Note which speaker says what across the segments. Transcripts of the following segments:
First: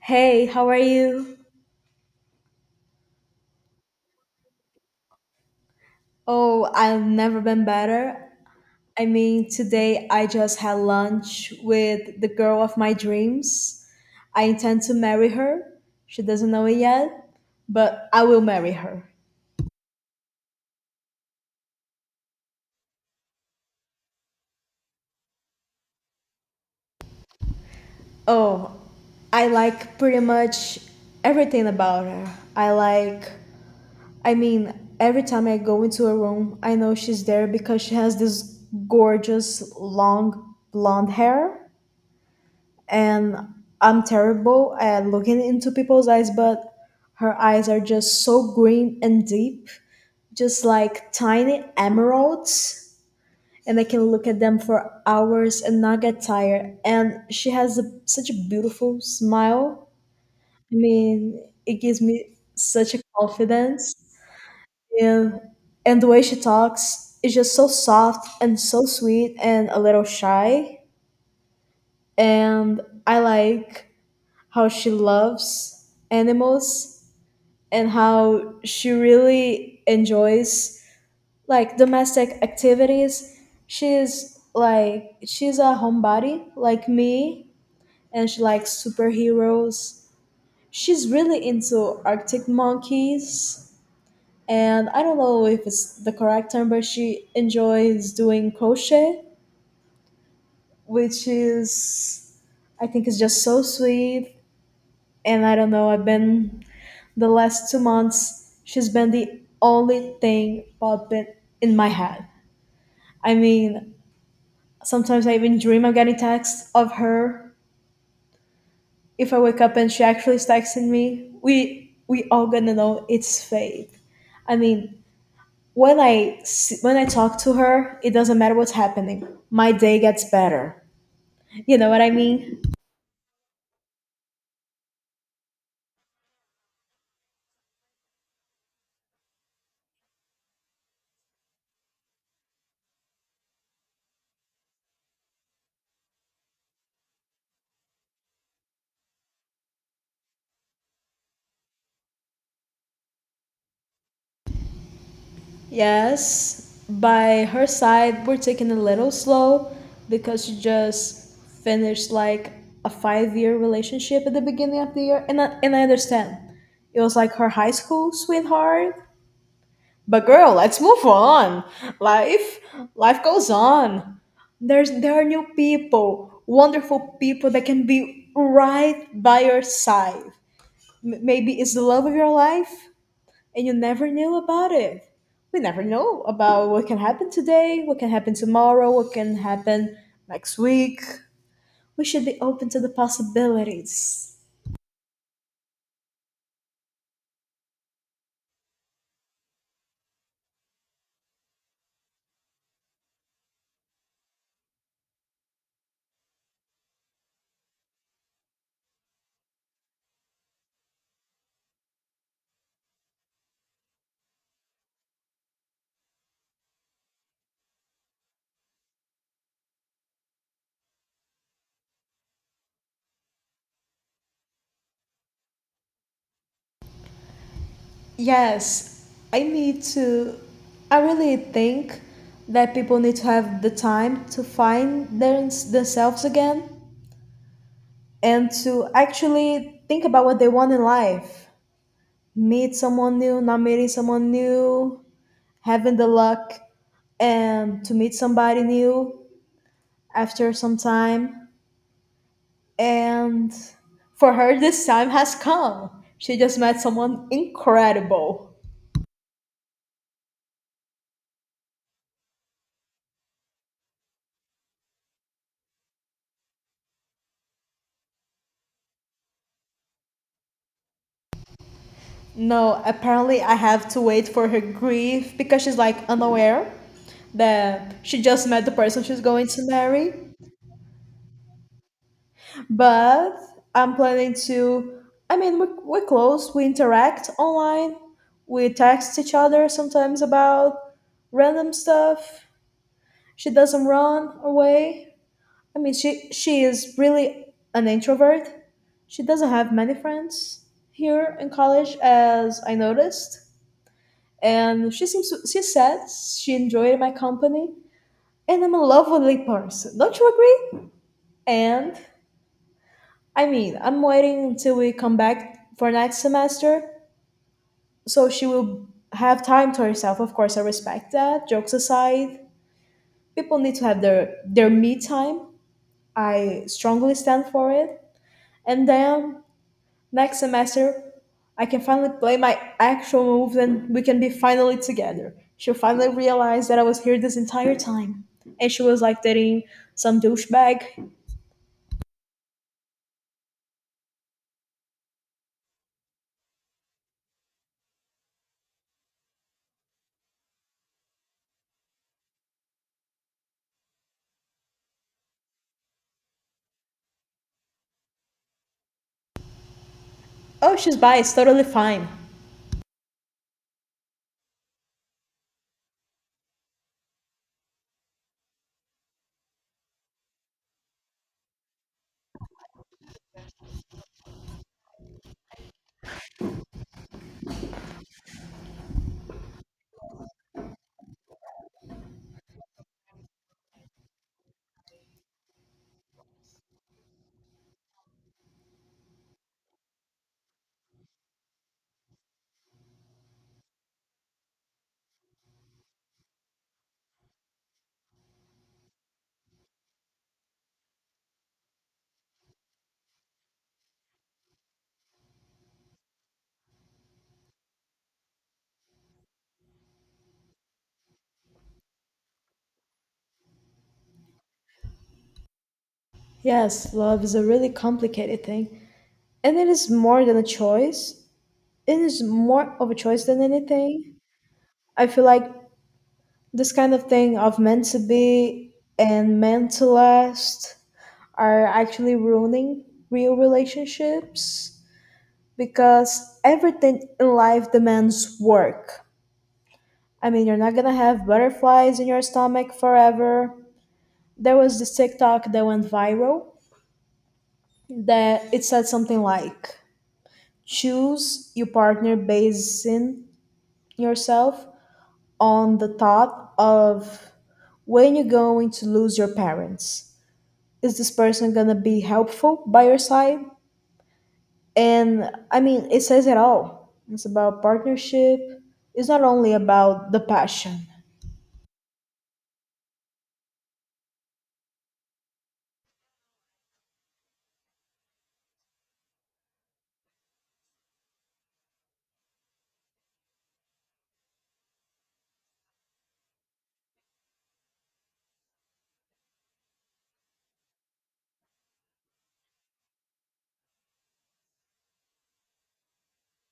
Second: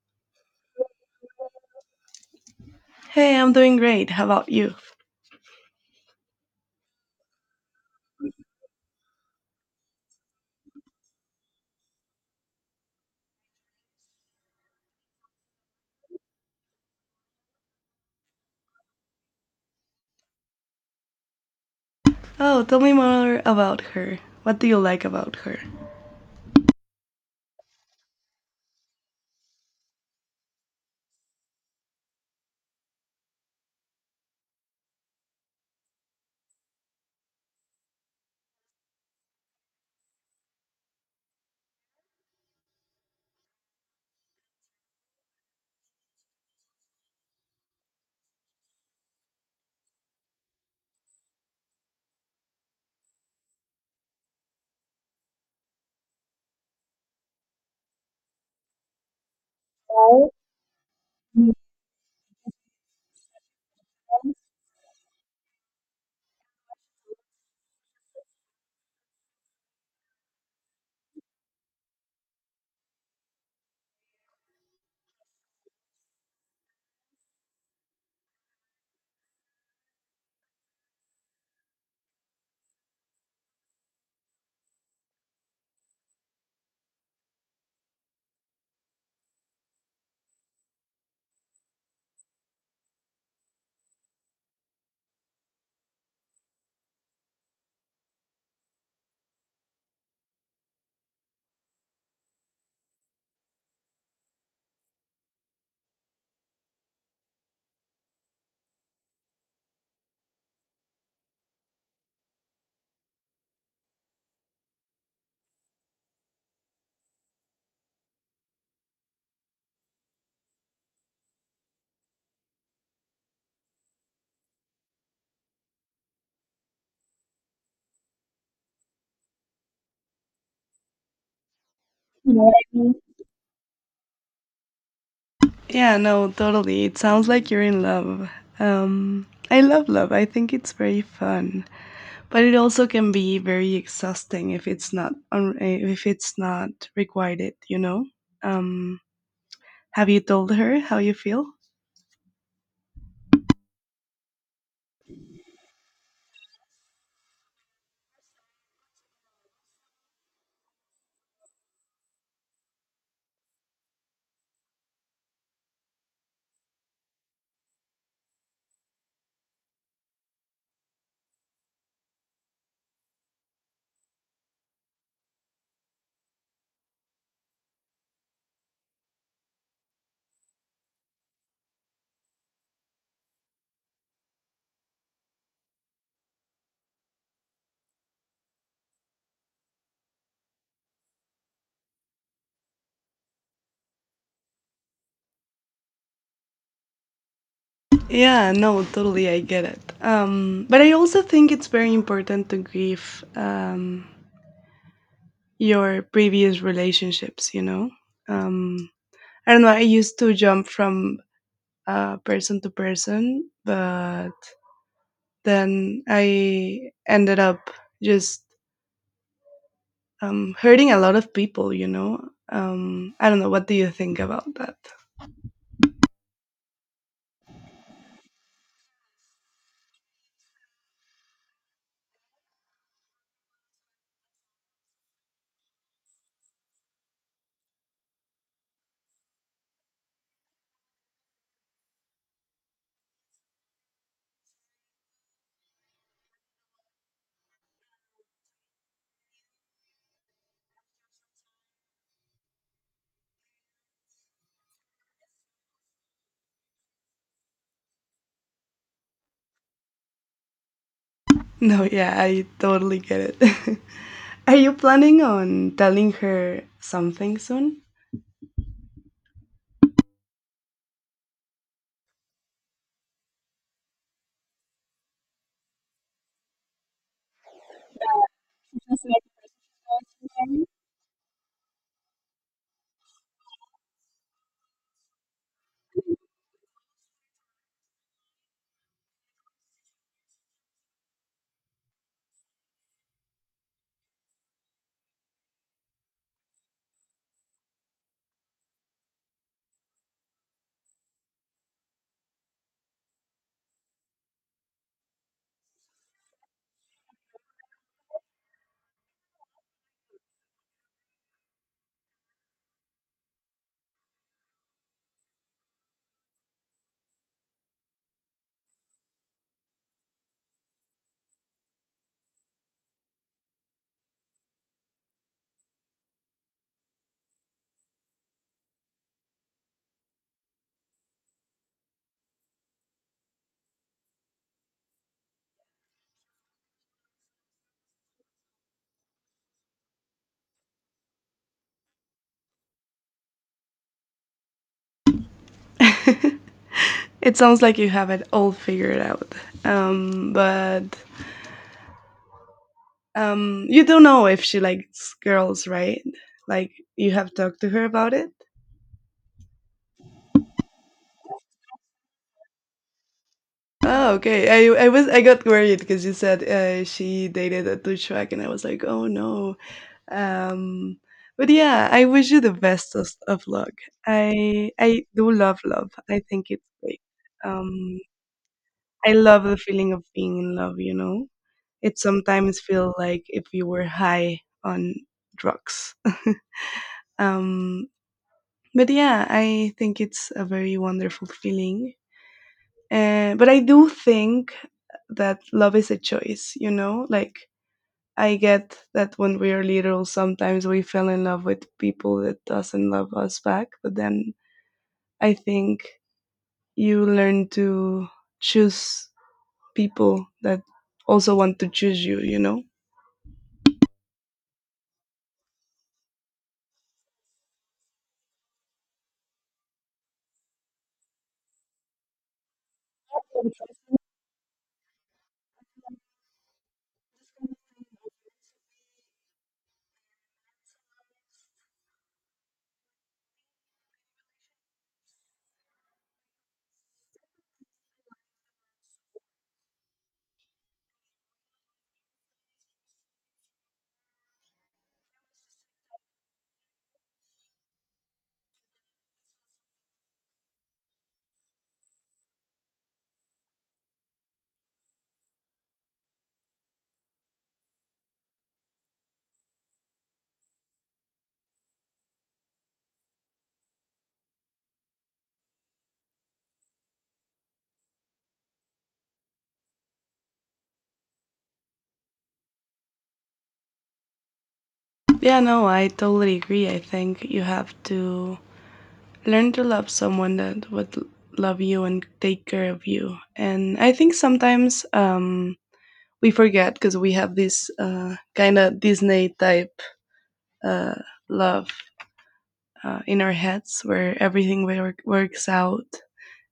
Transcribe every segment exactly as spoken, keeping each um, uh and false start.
Speaker 1: Hey, how are you?
Speaker 2: Hey, I'm doing great. How about you?
Speaker 1: Oh, I've never been better. I mean, today I just had lunch with the girl of my dreams. I intend to marry her. She doesn't know it yet, but I will marry her.
Speaker 2: Oh, tell me more about her. What do you like about her?
Speaker 1: Oh, I like pretty much everything about her. I like, I mean, Every time I go into a room, I know she's there because she has this gorgeous long blonde hair. And I'm terrible at looking into people's eyes, but her eyes are just so green and deep, just like tiny emeralds. And I can look at them for hours and not get tired. And she has a, such a beautiful smile. I mean, it gives me such a confidence. And, and the way she talks is just so soft and so sweet and a little shy. And I like how she loves animals and how she really enjoys like domestic activities. She's like she's a homebody like me, and she likes superheroes. She's really into Arctic monkeys, and I don't know if it's the correct term, but she enjoys doing crochet, which is, I think, is just so sweet. And I don't know, I've been, the last two months, she's been the only thing popping in my head. I mean, sometimes I even dream of getting texts of her. If I wake up and she actually is texting me, we we all gonna know it's fate. I mean, when I s- when I talk to her, it doesn't matter what's happening. My day gets better. You know what I
Speaker 2: You know what
Speaker 1: mean?
Speaker 2: I mean? Yeah, no, totally. It sounds like you're in love. Um, I love love. I think it's very fun, but it also can be very exhausting if it's not un- eh, if it's not requited. You know. Um, have you told her how you feel?
Speaker 1: Yes, by her side, we're taking a little slow because she just finished like a five-year relationship at the beginning of the year, and I, and I understand it was like her high school sweetheart. But girl, let's move on. Life, life goes on. There's there are new people, wonderful people that can be right by your side. M- maybe it's the love of your life and you never knew about it. We never know about what can happen today, what can happen tomorrow, what can happen next week. We should be open to the possibilities.
Speaker 2: Yeah, no, totally. I get it. Um, but I also think it's very important to give. Um, your previous relationships you know um I don't know, I used to jump from uh person to person, but then I ended up just um hurting a lot of people you know um I don't know, what do you think about that?
Speaker 1: Yes, I need to. I really think that people need to have the time to find their, themselves again, and to actually think about what they want in life. Meet someone new, not meeting someone new, having the luck and to meet somebody new after some time. And for her, this time has come. She just met someone incredible.
Speaker 2: No, yeah, I totally get it. Are you planning on telling her something soon?
Speaker 1: No, apparently, I have to wait for her grief because she's like unaware that she just met the person she's going to marry. But I'm planning to, I mean, we, we're close, we interact online, we text each other sometimes about random stuff. She doesn't run away. I mean, she she is really an introvert. She doesn't have many friends here in college, as I noticed. And she seems she said she enjoyed my company, and I'm a lovely person. Don't you agree? And I mean, I'm waiting until we come back for next semester, so she will have time to herself. Of course, I respect that. Jokes aside, people need to have their their me time. I strongly stand for it. And then next semester, I can finally play my actual moves and we can be finally together. She'll finally realize that I was here this entire time. And she was like dating some douchebag.
Speaker 2: It sounds like you have it all figured out. Um but Um, you don't know if she likes girls, right? Like you have talked to her about it.
Speaker 1: Oh, she's bi, it's totally fine.
Speaker 2: Oh, okay. I I was I got worried because you said uh, she dated a douchebag, and I was like, oh no. Um, but yeah, I wish you the best of, of luck. I I do love love. I think it's great. Um, I love the feeling of being in love. You know, it sometimes feels like if you were high on drugs. um, but yeah, I think it's a very wonderful feeling. Uh, but I do think that love is a choice, you know, like, I get that when we are little, sometimes we fell in love with people that doesn't love us back. But then I think you learn to choose people that also want to choose you, you know.
Speaker 1: Yes, love is a really complicated thing. And it is more than a choice, it is more of a choice than anything. I feel like this kind of thing of meant to be and meant to last are actually ruining real relationships because everything in life demands work. I mean, you're not gonna have butterflies in your stomach forever. There was this TikTok that went viral that it said something like choose your partner basing yourself on the thought of when you're going to lose your parents. Is this person gonna be helpful by your side? And I mean, it says it all. It's about partnership, it's not only about the passion.
Speaker 2: Yeah, no, I totally agree. I think you have to learn to love someone that would l- love you and take care of you. And I think sometimes um we forget because we have this uh kind of Disney type uh love, uh, in our heads where everything wor- works out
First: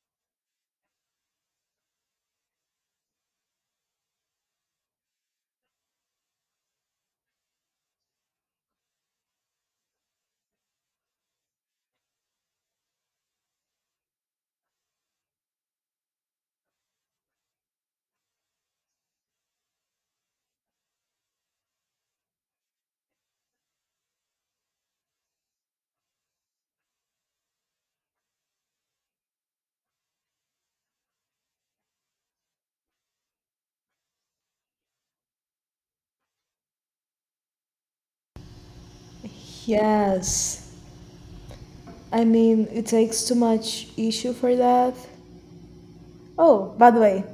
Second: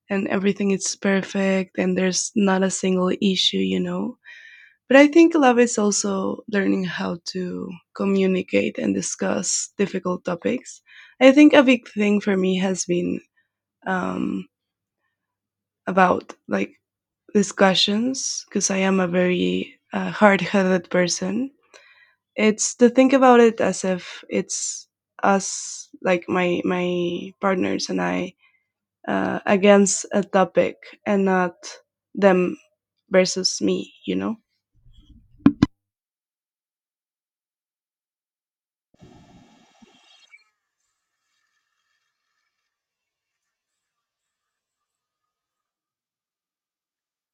Speaker 2: and everything is perfect and there's not a single issue, you know. But I think love is also learning how to communicate and discuss difficult topics. I think a big thing for me has been um about like discussions, because I am a very uh, hard-headed person. It's to think about it as if it's us, like my my partners and I, uh, against a topic and not them versus me. You know?
Speaker 1: Yes. I mean, it takes too much issue for that. Oh, by the way,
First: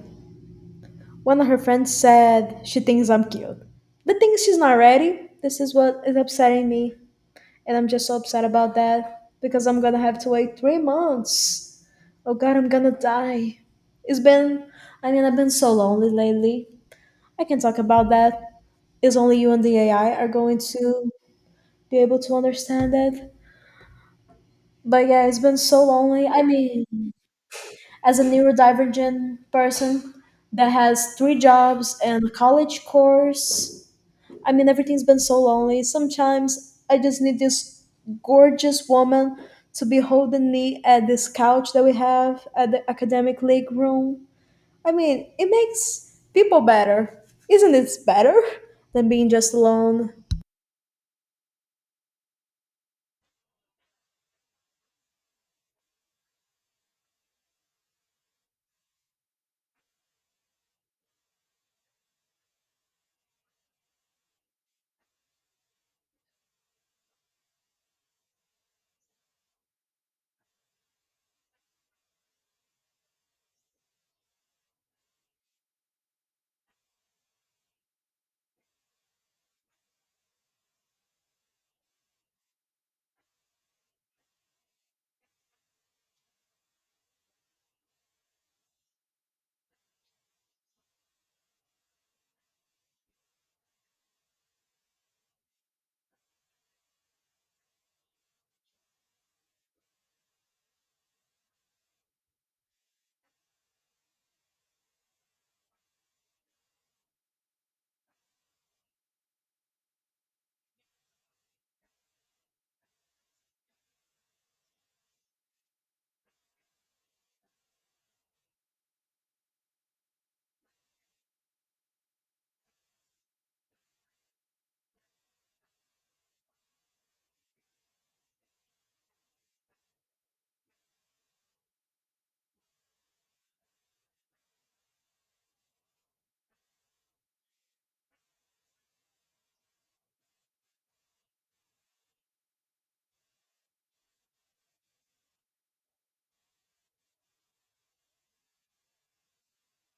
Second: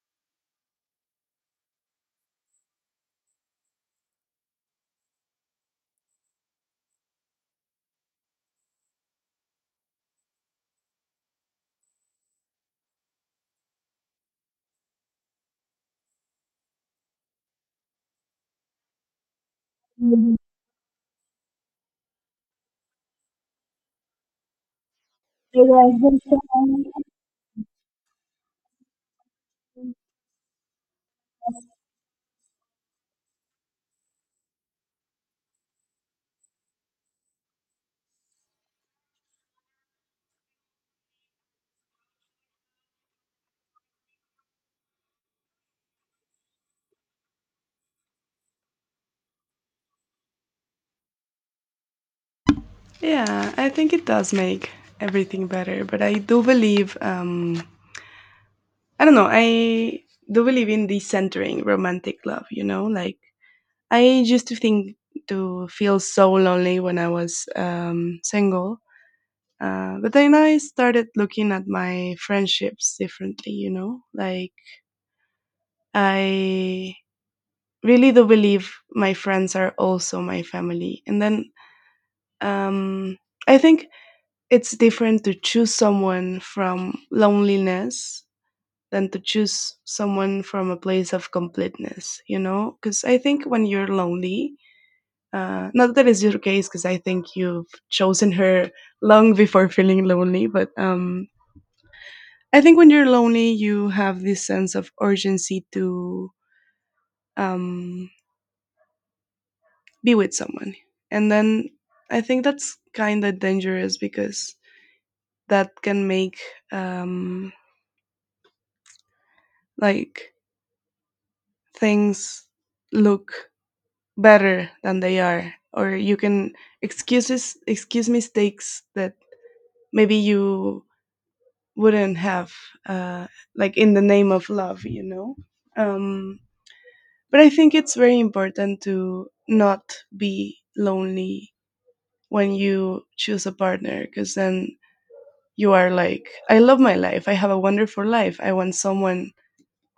Speaker 1: one of her friends said she thinks I'm cute. The thing is, she's not ready. This is what is upsetting me. And I'm just so upset about that because I'm gonna have to wait three months. Oh god, I'm gonna die. It's been, I mean, I've been so lonely lately. I can talk about that. It's only you and the A I are going to be able to understand it. But yeah, it's been so lonely. I mean, as a neurodivergent person that has three jobs and a college course. I mean, everything's been so lonely. Sometimes I just need this gorgeous woman to be holding me at this couch that we have at the academic league room. I mean, it makes people better. Isn't this better than being just alone?
Speaker 2: Yeah, I think it does make everything better. But I do believe. Um, I don't know. I do believe in decentering romantic love. You know, like, I used to think to feel so lonely when I was um, single, uh, but then I started looking at my friendships differently. You know, like, I really do believe my friends are also my family, and then um, I think it's different to choose someone from loneliness than to choose someone from a place of completeness. You know, because I think when you're lonely. Uh, not that it's your case, because I think you've chosen her long before feeling lonely. But um, I think when you're lonely, you have this sense of urgency to um, be with someone, and then I think that's kind of dangerous because that can make um, like things look better than they are, or you can excuses excuse mistakes that maybe you wouldn't have, uh, like in the name of love, you know. um, but I think it's very important to not be lonely when you choose a partner, because then you are like, I love my life, I have a wonderful life, I want someone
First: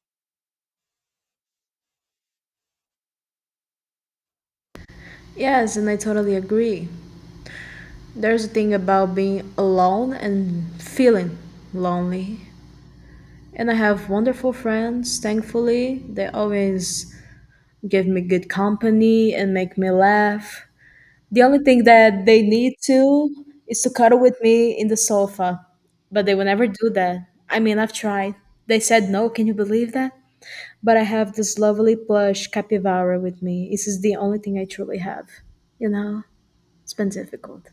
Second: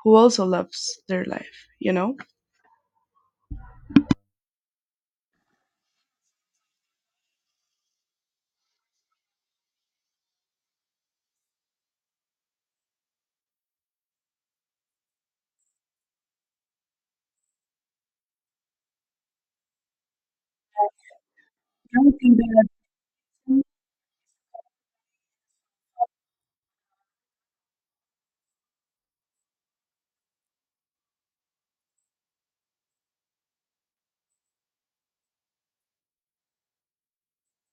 Speaker 2: who also loves their life, you know.
Speaker 1: Yes, and I totally agree. There's a thing about being alone and feeling lonely. And I have wonderful friends, thankfully. They always give me good company and make me laugh. The only thing that they need to is to cuddle with me in the sofa, but they will never do that. I mean, I've tried. They said no, can you believe that? But I have this lovely plush capybara with me. This is the only thing I truly have. You know, it's been difficult.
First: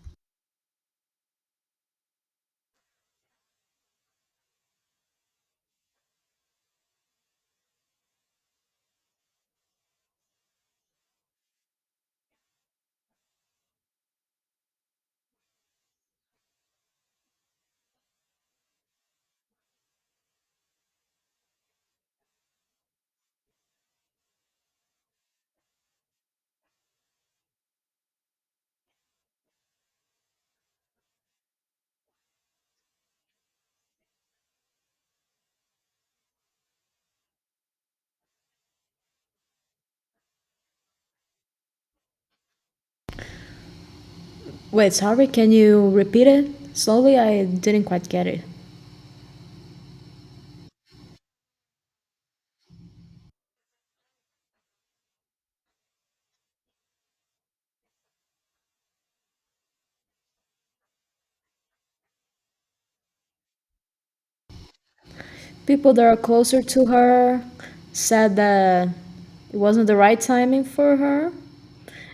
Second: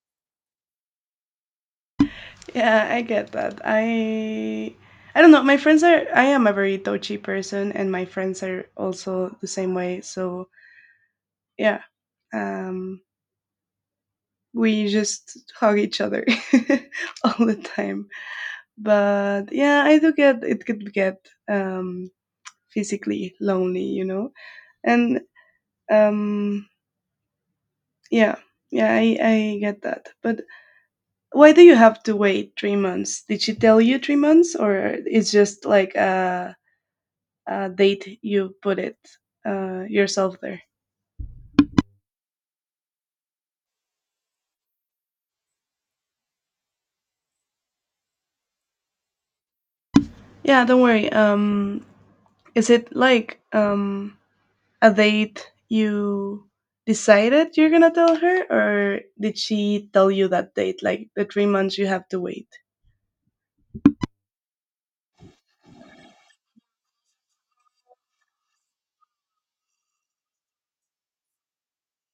Speaker 2: Yeah, I get that. I i don't know, my friends are I am a very touchy person, and my friends are also the same way. So yeah, um we just hug each other all the time. But yeah, I do get it could get um, physically lonely, you know. And um, yeah, yeah, I, I get that. But why do you have to wait three months? Did she tell you three months, or it's just like a, a date you put it uh, yourself there?
Speaker 1: Wait, sorry, can you repeat it? Slowly, I didn't quite get it.
Speaker 2: Yeah, don't worry. Um, is it like um, a date you decided you're gonna tell her, or did she tell you that date, like the three months you have to wait?
Speaker 1: People that are closer to her said that it wasn't the right timing for her.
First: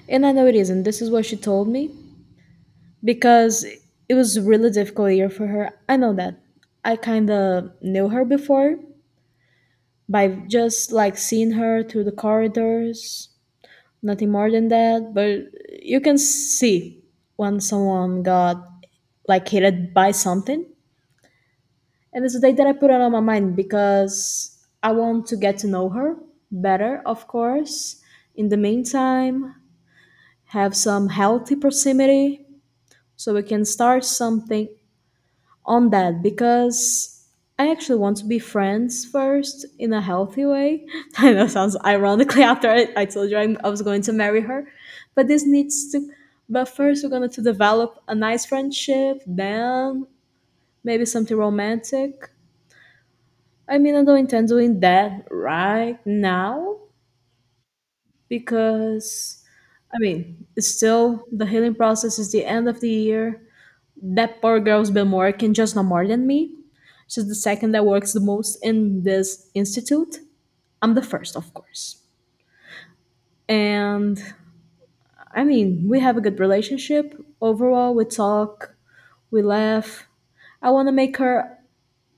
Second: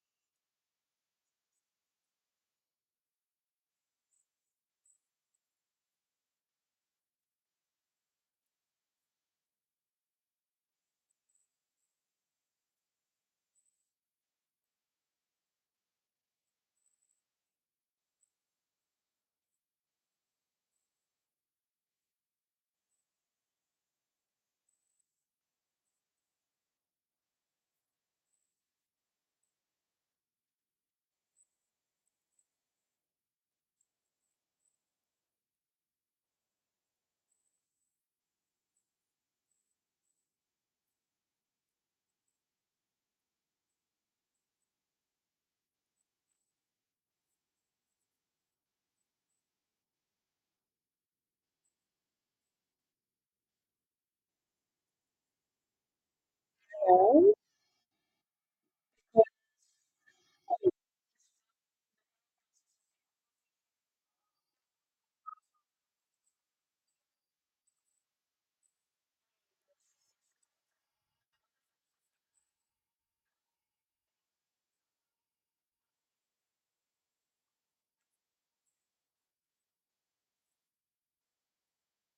Speaker 1: And I know it isn't. This is what she told me because it was a really difficult year for her. I know that. I kind of knew her before by just like seeing her through the corridors, nothing more than that. But you can see when someone got like hated by something. And it's a date that I put it on my mind because I want to get to know her better, of course. In the meantime, have some healthy proximity so we can start something on that because I actually want to be friends first in a healthy way. I know it sounds ironically after I, I told you I'm, I was going to marry her, but this needs to. But first, we're going to develop a nice friendship, then maybe something romantic. I mean, I don't intend doing that right now
Speaker 2: Oh.
Speaker 1: because, I mean, it's still, the healing process is the end of the year. That poor girl's been working just not more than me. She's the second that works the most in this institute. I'm the first, of course. And I mean, we have a good relationship. Overall, we talk, we laugh. I want to make her,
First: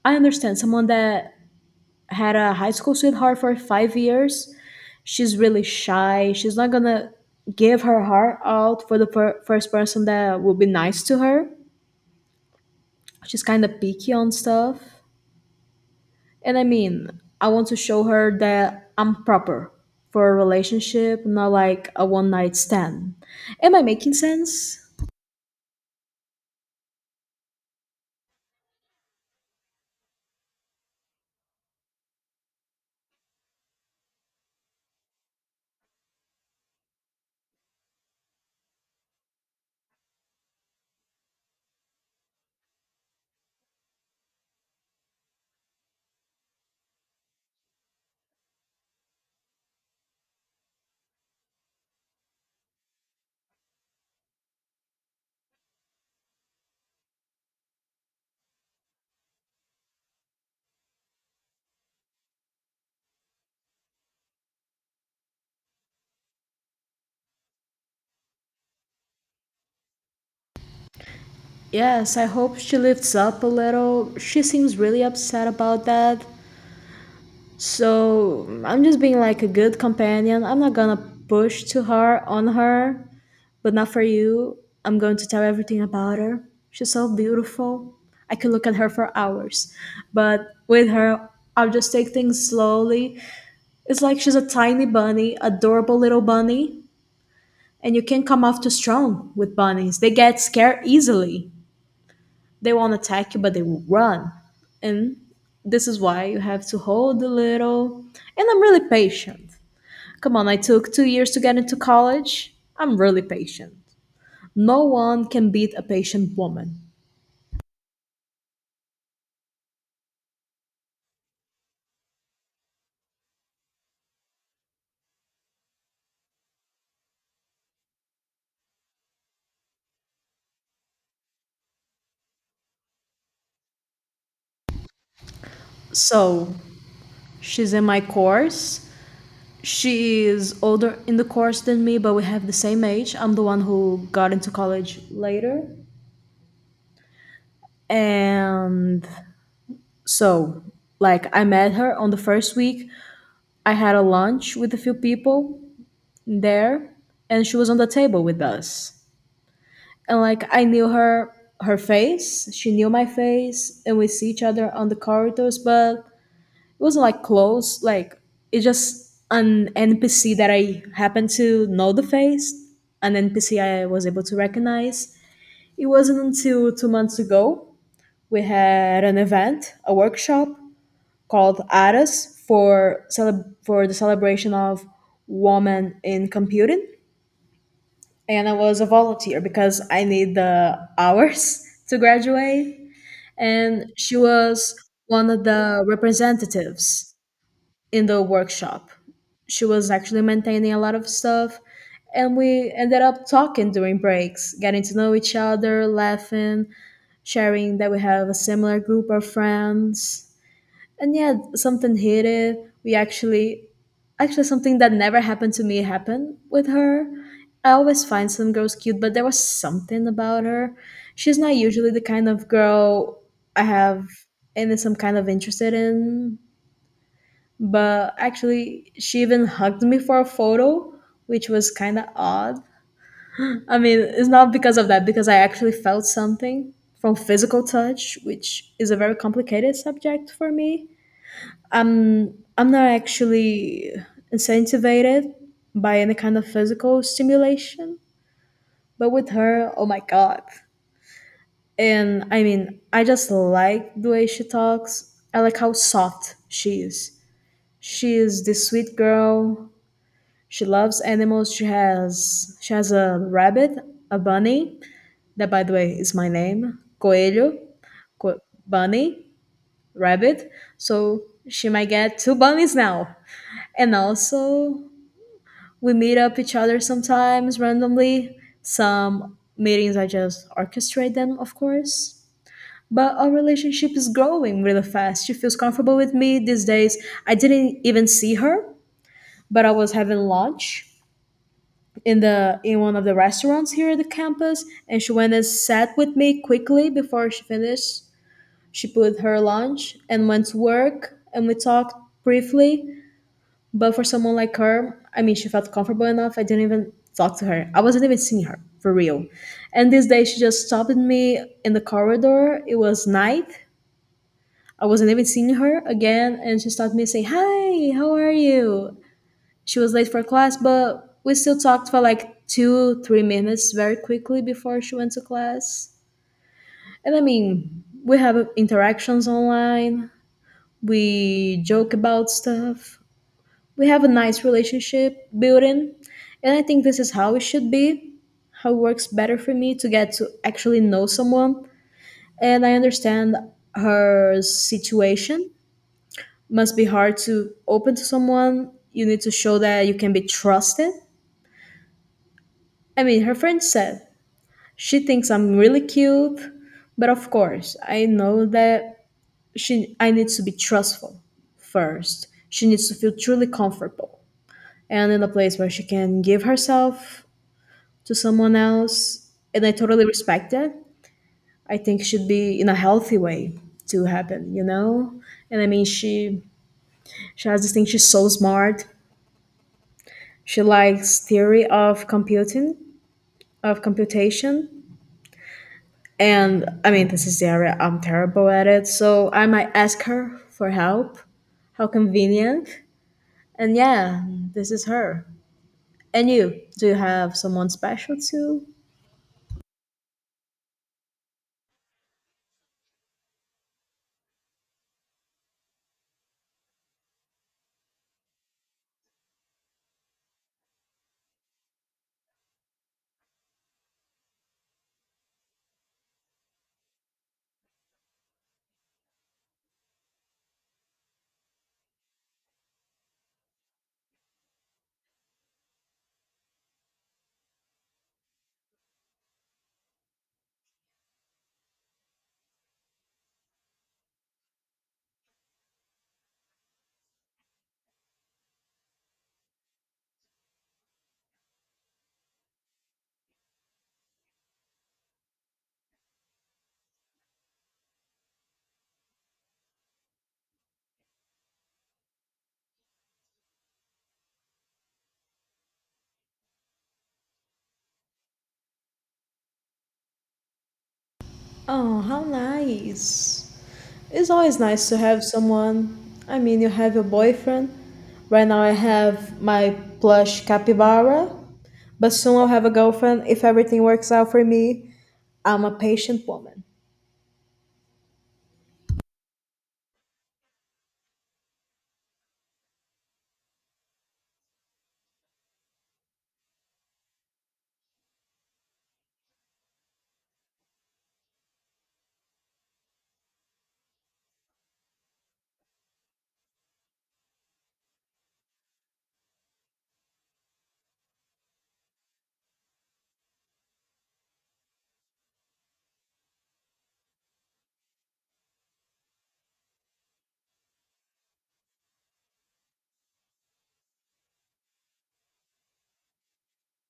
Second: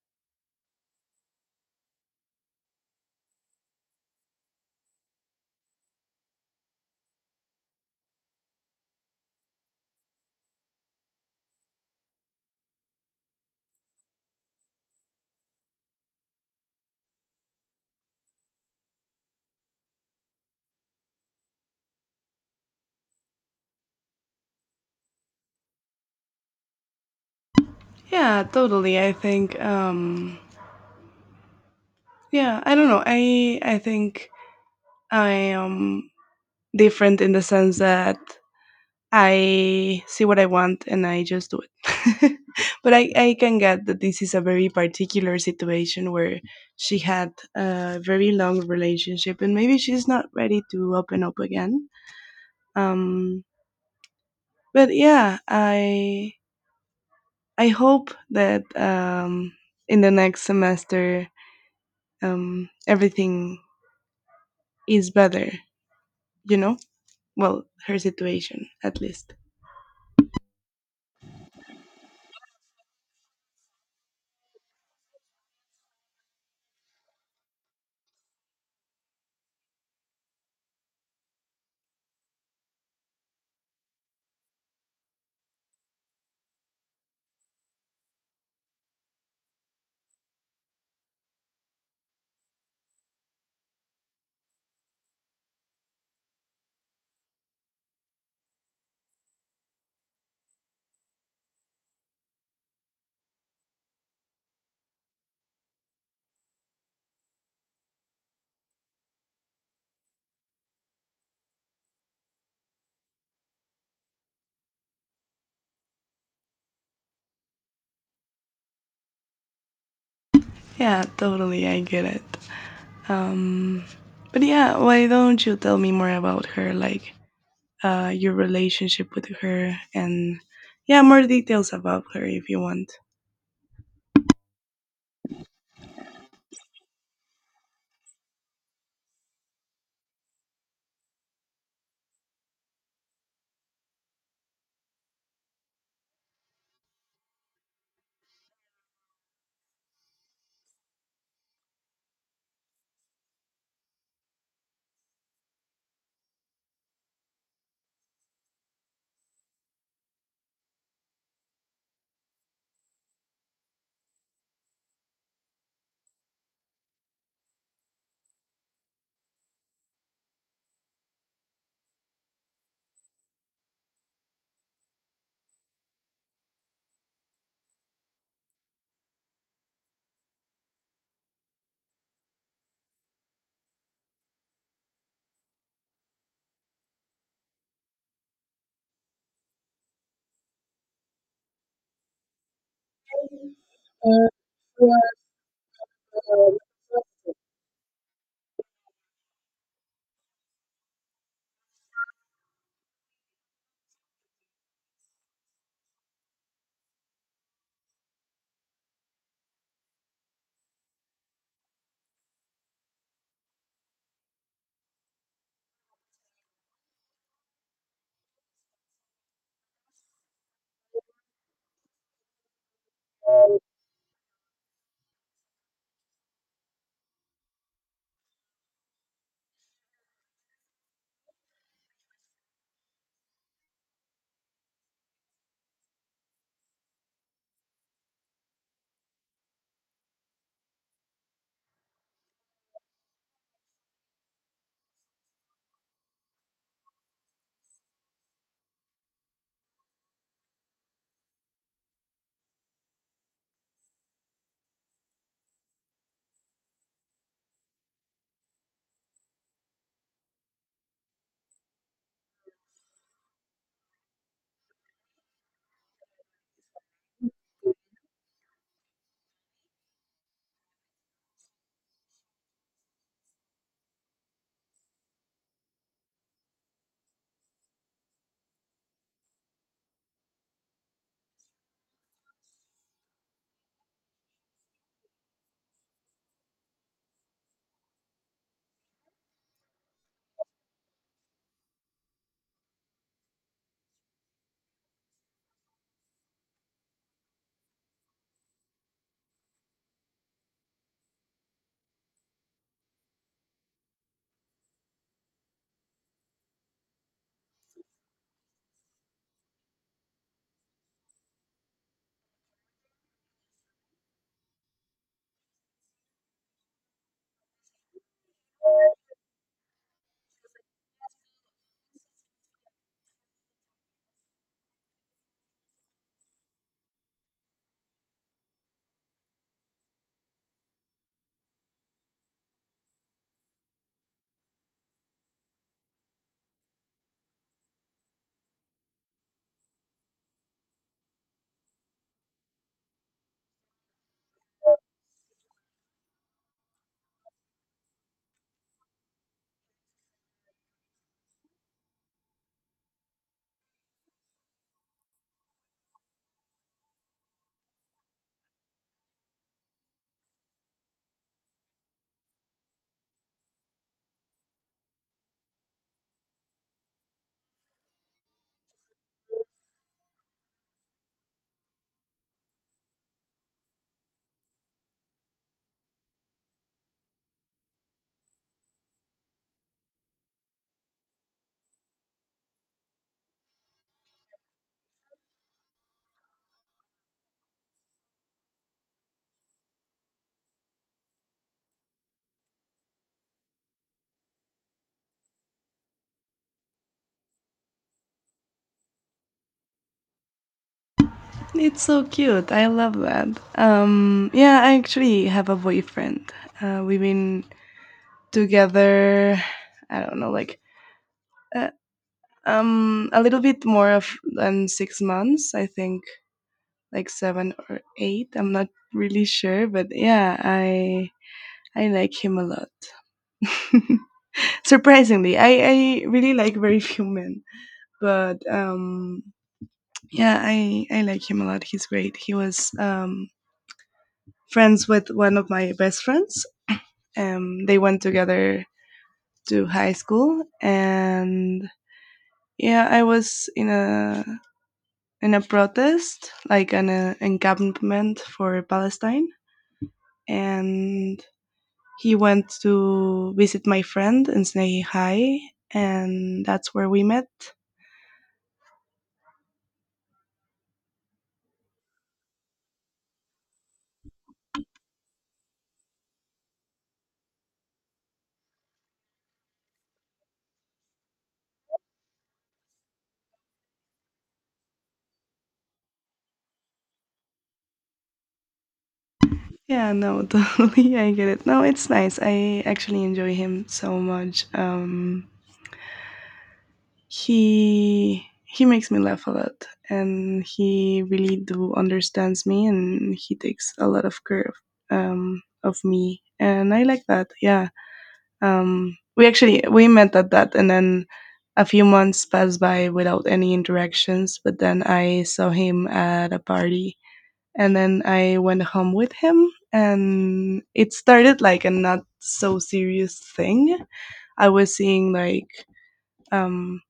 Speaker 1: I understand someone that had a high school sweetheart for five years. She's really shy. She's not gonna give her heart out for the fir- first person that will be nice to her. She's kind of picky on stuff. And I mean, I want to show her that I'm proper for a relationship, not like a one night stand. Am I making sense?
Speaker 2: Yeah, totally. I think um yeah, I don't know. I I think I am different in the sense that I see what I want and I just do it. But I, I can get that this is a very particular situation where she had a very long relationship and maybe she's not ready to open up again. Um, but yeah, I I hope that um, in the next semester um, everything is better. You know, well, her situation at least.
Speaker 1: Yes, I hope she lifts up a little. She seems really upset about that. So I'm just being like a good companion. I'm not gonna push to her on her, but not for you. I'm going to tell everything about her. She's so beautiful. I could look at her for hours. But with her, I'll just take things slowly. It's like she's a tiny bunny, adorable little bunny, and you can't come off too strong with bunnies. They get scared easily, they won't attack you but they will run. And this is why you have to hold a little. And I'm really patient. Come on, I took two years to get into college, I'm really patient. No one can beat a patient woman.
Speaker 2: Yeah, totally, I get it. Um, but yeah, why don't you tell me more about her, like uh, your relationship with her, and yeah, more details about her if you want.
Speaker 1: So she's in my course. She is older in the course than me, but we have the same age. I'm the one who got into college later. And so, like, I met her on the first week. I had a lunch with a few people there, and she was on the table with us. And like I knew her her face, she knew my face, and we see each other on the corridors, but it wasn't like close, like it's just an N P C that I happened to know the face, an N P C I was able to recognize. It wasn't until two months ago we had an event, a workshop called ARAS for cele- for the celebration of women in computing, and I was a volunteer because I need the hours to graduate. And she was one of the representatives in the workshop. She was actually maintaining a lot of stuff. And we ended up talking during breaks, getting to know each other, laughing, sharing that we have a similar group of friends. And yeah, something hated, we actually actually something that never happened to me happened with her. I always find some girls cute, but there was something about her. She's not usually the kind of girl I have any some kind of interested in, but actually she even hugged me for a photo, which was kind of odd. I mean, it's not because of that, because I actually felt something from physical touch, which is a very complicated subject for me. I'm I'm not actually incentivized by any kind of physical stimulation, but with her, oh my god. And I mean, I just like the way she talks. I like how soft she is. She is this sweet girl. She loves animals. She has she has a rabbit, a bunny, that by the way is my name, Coelho. Co- Bunny, rabbit. So she might get two bunnies now. And also, we meet up each other sometimes randomly. Some meetings I just orchestrate them, of course. But our relationship is growing really fast. She feels comfortable with me these days. I didn't even see her, but I was having lunch in the in one of the restaurants here at the campus, and she went and sat with me quickly before she finished. She put her lunch and went to work, and we talked briefly, but for someone like her, I mean, she felt comfortable enough. I didn't even talk to her. I wasn't even seeing her for real. And this day, she just stopped me in the corridor. It was night. I wasn't even seeing her again, and she stopped me saying, "Hi, how are you?" She was late for class, but we still talked for like two, three minutes very quickly before she went to class. And I mean, we have interactions online. We joke about stuff. We have a nice relationship building, and I think this is how it should be, how it works better for me to get to actually know someone. And I understand her situation must be hard. To open to someone, you need to show that you can be trusted. I mean, her friend said she thinks I'm really cute, but of course I know that she, I need to be trustful first. She needs to feel truly comfortable and in a place where she can give herself to someone else, and I totally respect it. I think should be in a healthy way to happen, you know and I mean she she has this thing. She's so smart. She likes theory of computing, of computation, and I mean, this is the area I'm terrible at it, so I might ask her for help. How convenient. And yeah, this is her. And you, do you have someone special to?
Speaker 2: It's so cute. I love that. Um, yeah, I actually have a boyfriend. Uh, we've been together. I don't know, like uh, um, a little bit more of than six months. I think like seven or eight. I'm not really sure, but yeah, I I like him a lot. Surprisingly, I I really like very few men, but um, yeah, I I like him a lot. He's great. He was um friends with one of my best friends. Um, they went together to high school, and yeah, I was in a in a protest, like an uh, encampment for Palestine, and he went to visit my friend in Snahi High, and that's where we met.
Speaker 1: Oh, how nice. It's always nice to have someone. I mean, you have your boyfriend. Right now, I have my plush capybara, but soon I'll have a girlfriend if everything works out for me. I'm a patient woman.
Speaker 2: Yeah, no, totally. I get it. No, it's nice. I actually enjoy him so much. Um, he he makes me laugh a lot, and he really do understands me, and he takes a lot of care of, um, of me, and I like that. Yeah. Um, we actually we met at that, and then a few months passed by without any interactions, but then I saw him at a party, and then I went home with him, and it started like a not so serious thing. I was seeing like um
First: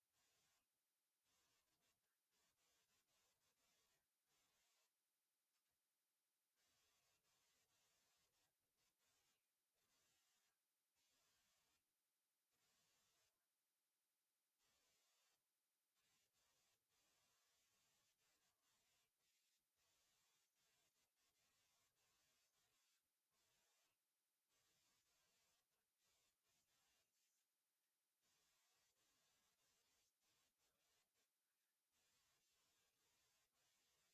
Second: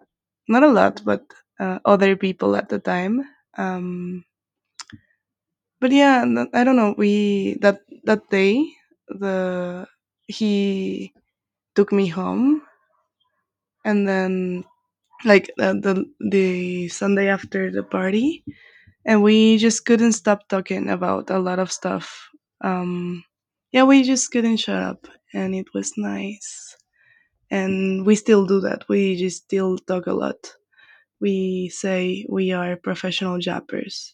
Speaker 2: not a lot, but uh, other people at the time. Um but yeah, and I don't know, we that that day the he took me home, and then like uh, the the Sunday after the party, and we just couldn't stop talking about a lot of stuff. Um, yeah, we just couldn't shut up, and it was nice. And we still do that. We just still talk a lot. We say we are professional jappers,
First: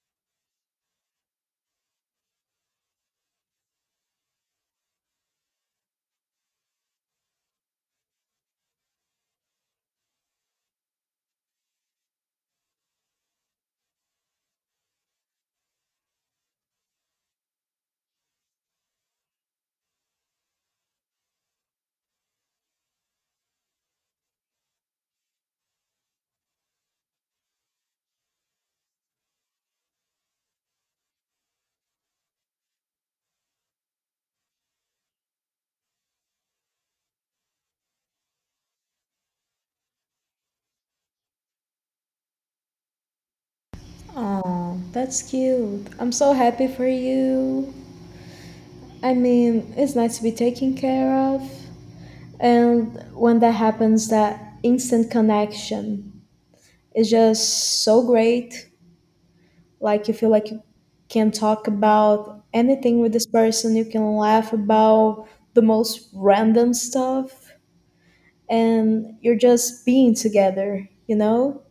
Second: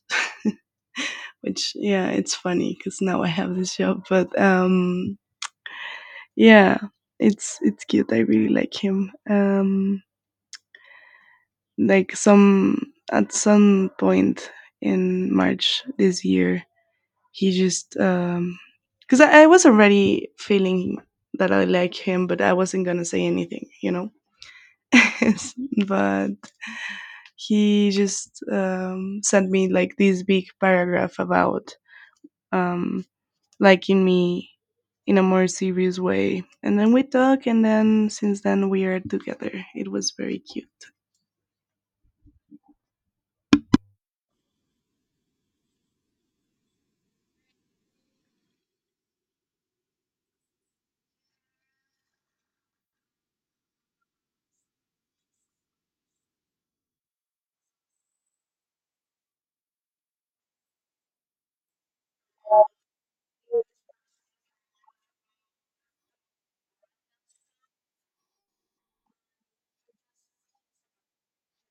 Speaker 2: which yeah, it's funny because now I have this job. But um, yeah, it's it's cute. I really like him. Um, like some at some point in March this year, he just um because I, I was already feeling that I like him, but I wasn't gonna say anything, you know. But he just um, sent me like this big paragraph about um, liking me in a more serious way, and then we talk, and then since then we are together. It was very cute.
Speaker 1: Oh, that's cute. I'm so happy for you. I mean, it's nice to be taken care of. And when that happens, that instant connection is just so great. Like, you feel like you can talk about anything with this person. You can laugh about the most random stuff, and you're just being together, you know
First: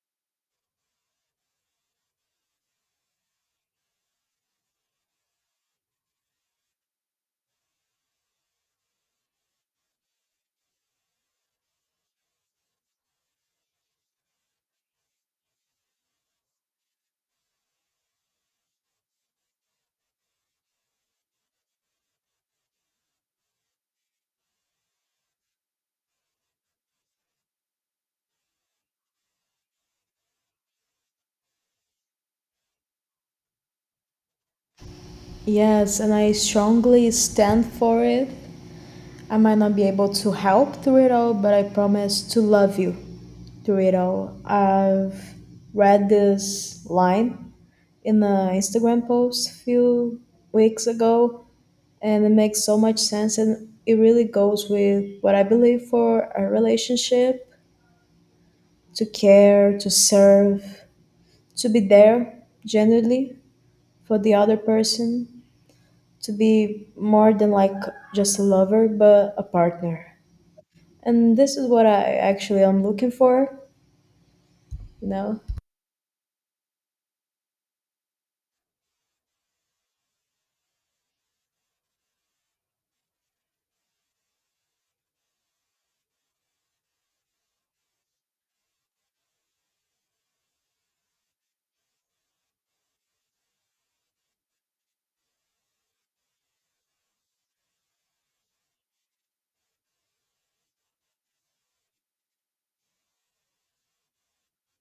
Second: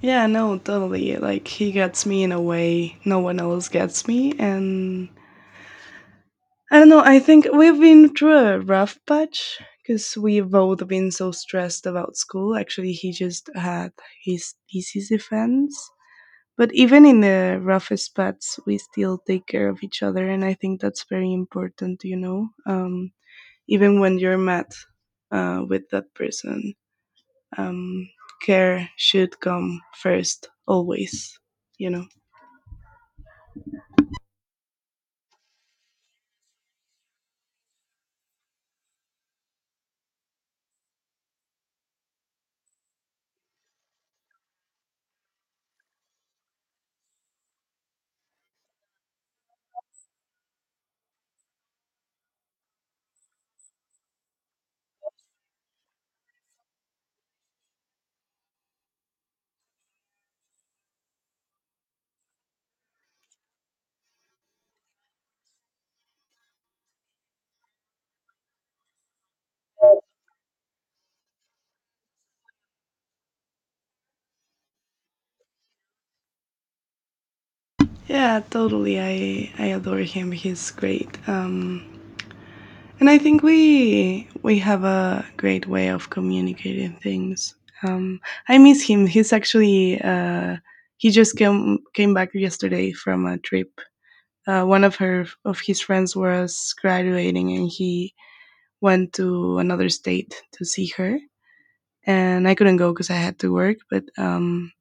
Speaker 2: Yeah, no, totally. Like he gets me in a way no one else gets me, and I don't know. I think we've been through a rough patch because we've both been so stressed about school. Actually, he just had his thesis defense. But even in the roughest paths, we still take care of each other. And I think that's very important, you know, um, even when you're mad uh, with that person, um, care should come first, always, you know.
Speaker 1: yes, and I strongly stand for it. I might not be able to help through it all, but I promise to love you through it all. I've read this line in an Instagram post a few weeks ago, and it makes so much sense, and it really goes with what I believe for a relationship: to care, to serve, to be there genuinely for the other person, to be more than like just a lover, but a partner. And this is what I actually am looking for, you know
Speaker 2: Yeah, totally. I, I adore him. He's great. Um, And I think we we have a great way of communicating things. Um, I miss him. He's actually uh, he just came came back yesterday from a trip. Uh, one of her of his friends was graduating, and he went to another state to see her. And I couldn't go because I had to work. But um,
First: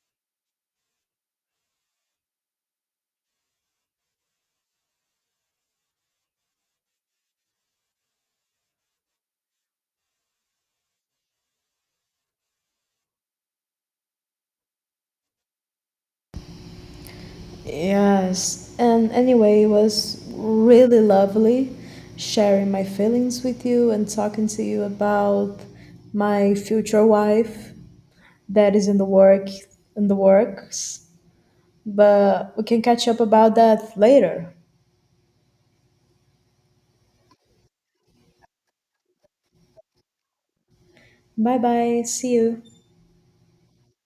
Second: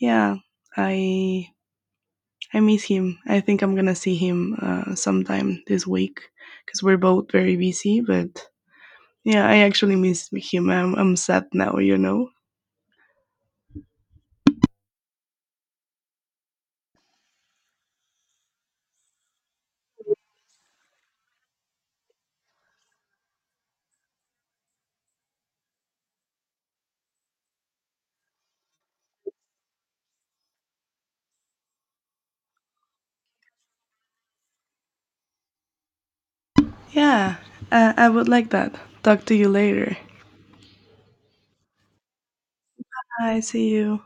Speaker 2: yeah, I I miss him. I think I'm gonna see him uh, sometime this week, because we're both very busy. But yeah, I actually miss him. I'm, I'm sad now, you know?
Speaker 1: yes, and anyway, it was really lovely sharing my feelings with you and talking to you about my future wife that is in the work in the works, but we can catch up about that later.
Speaker 2: Yeah, I, I would like that. Talk to you later.
Speaker 1: Bye bye. See you.
Speaker 2: Bye, see you.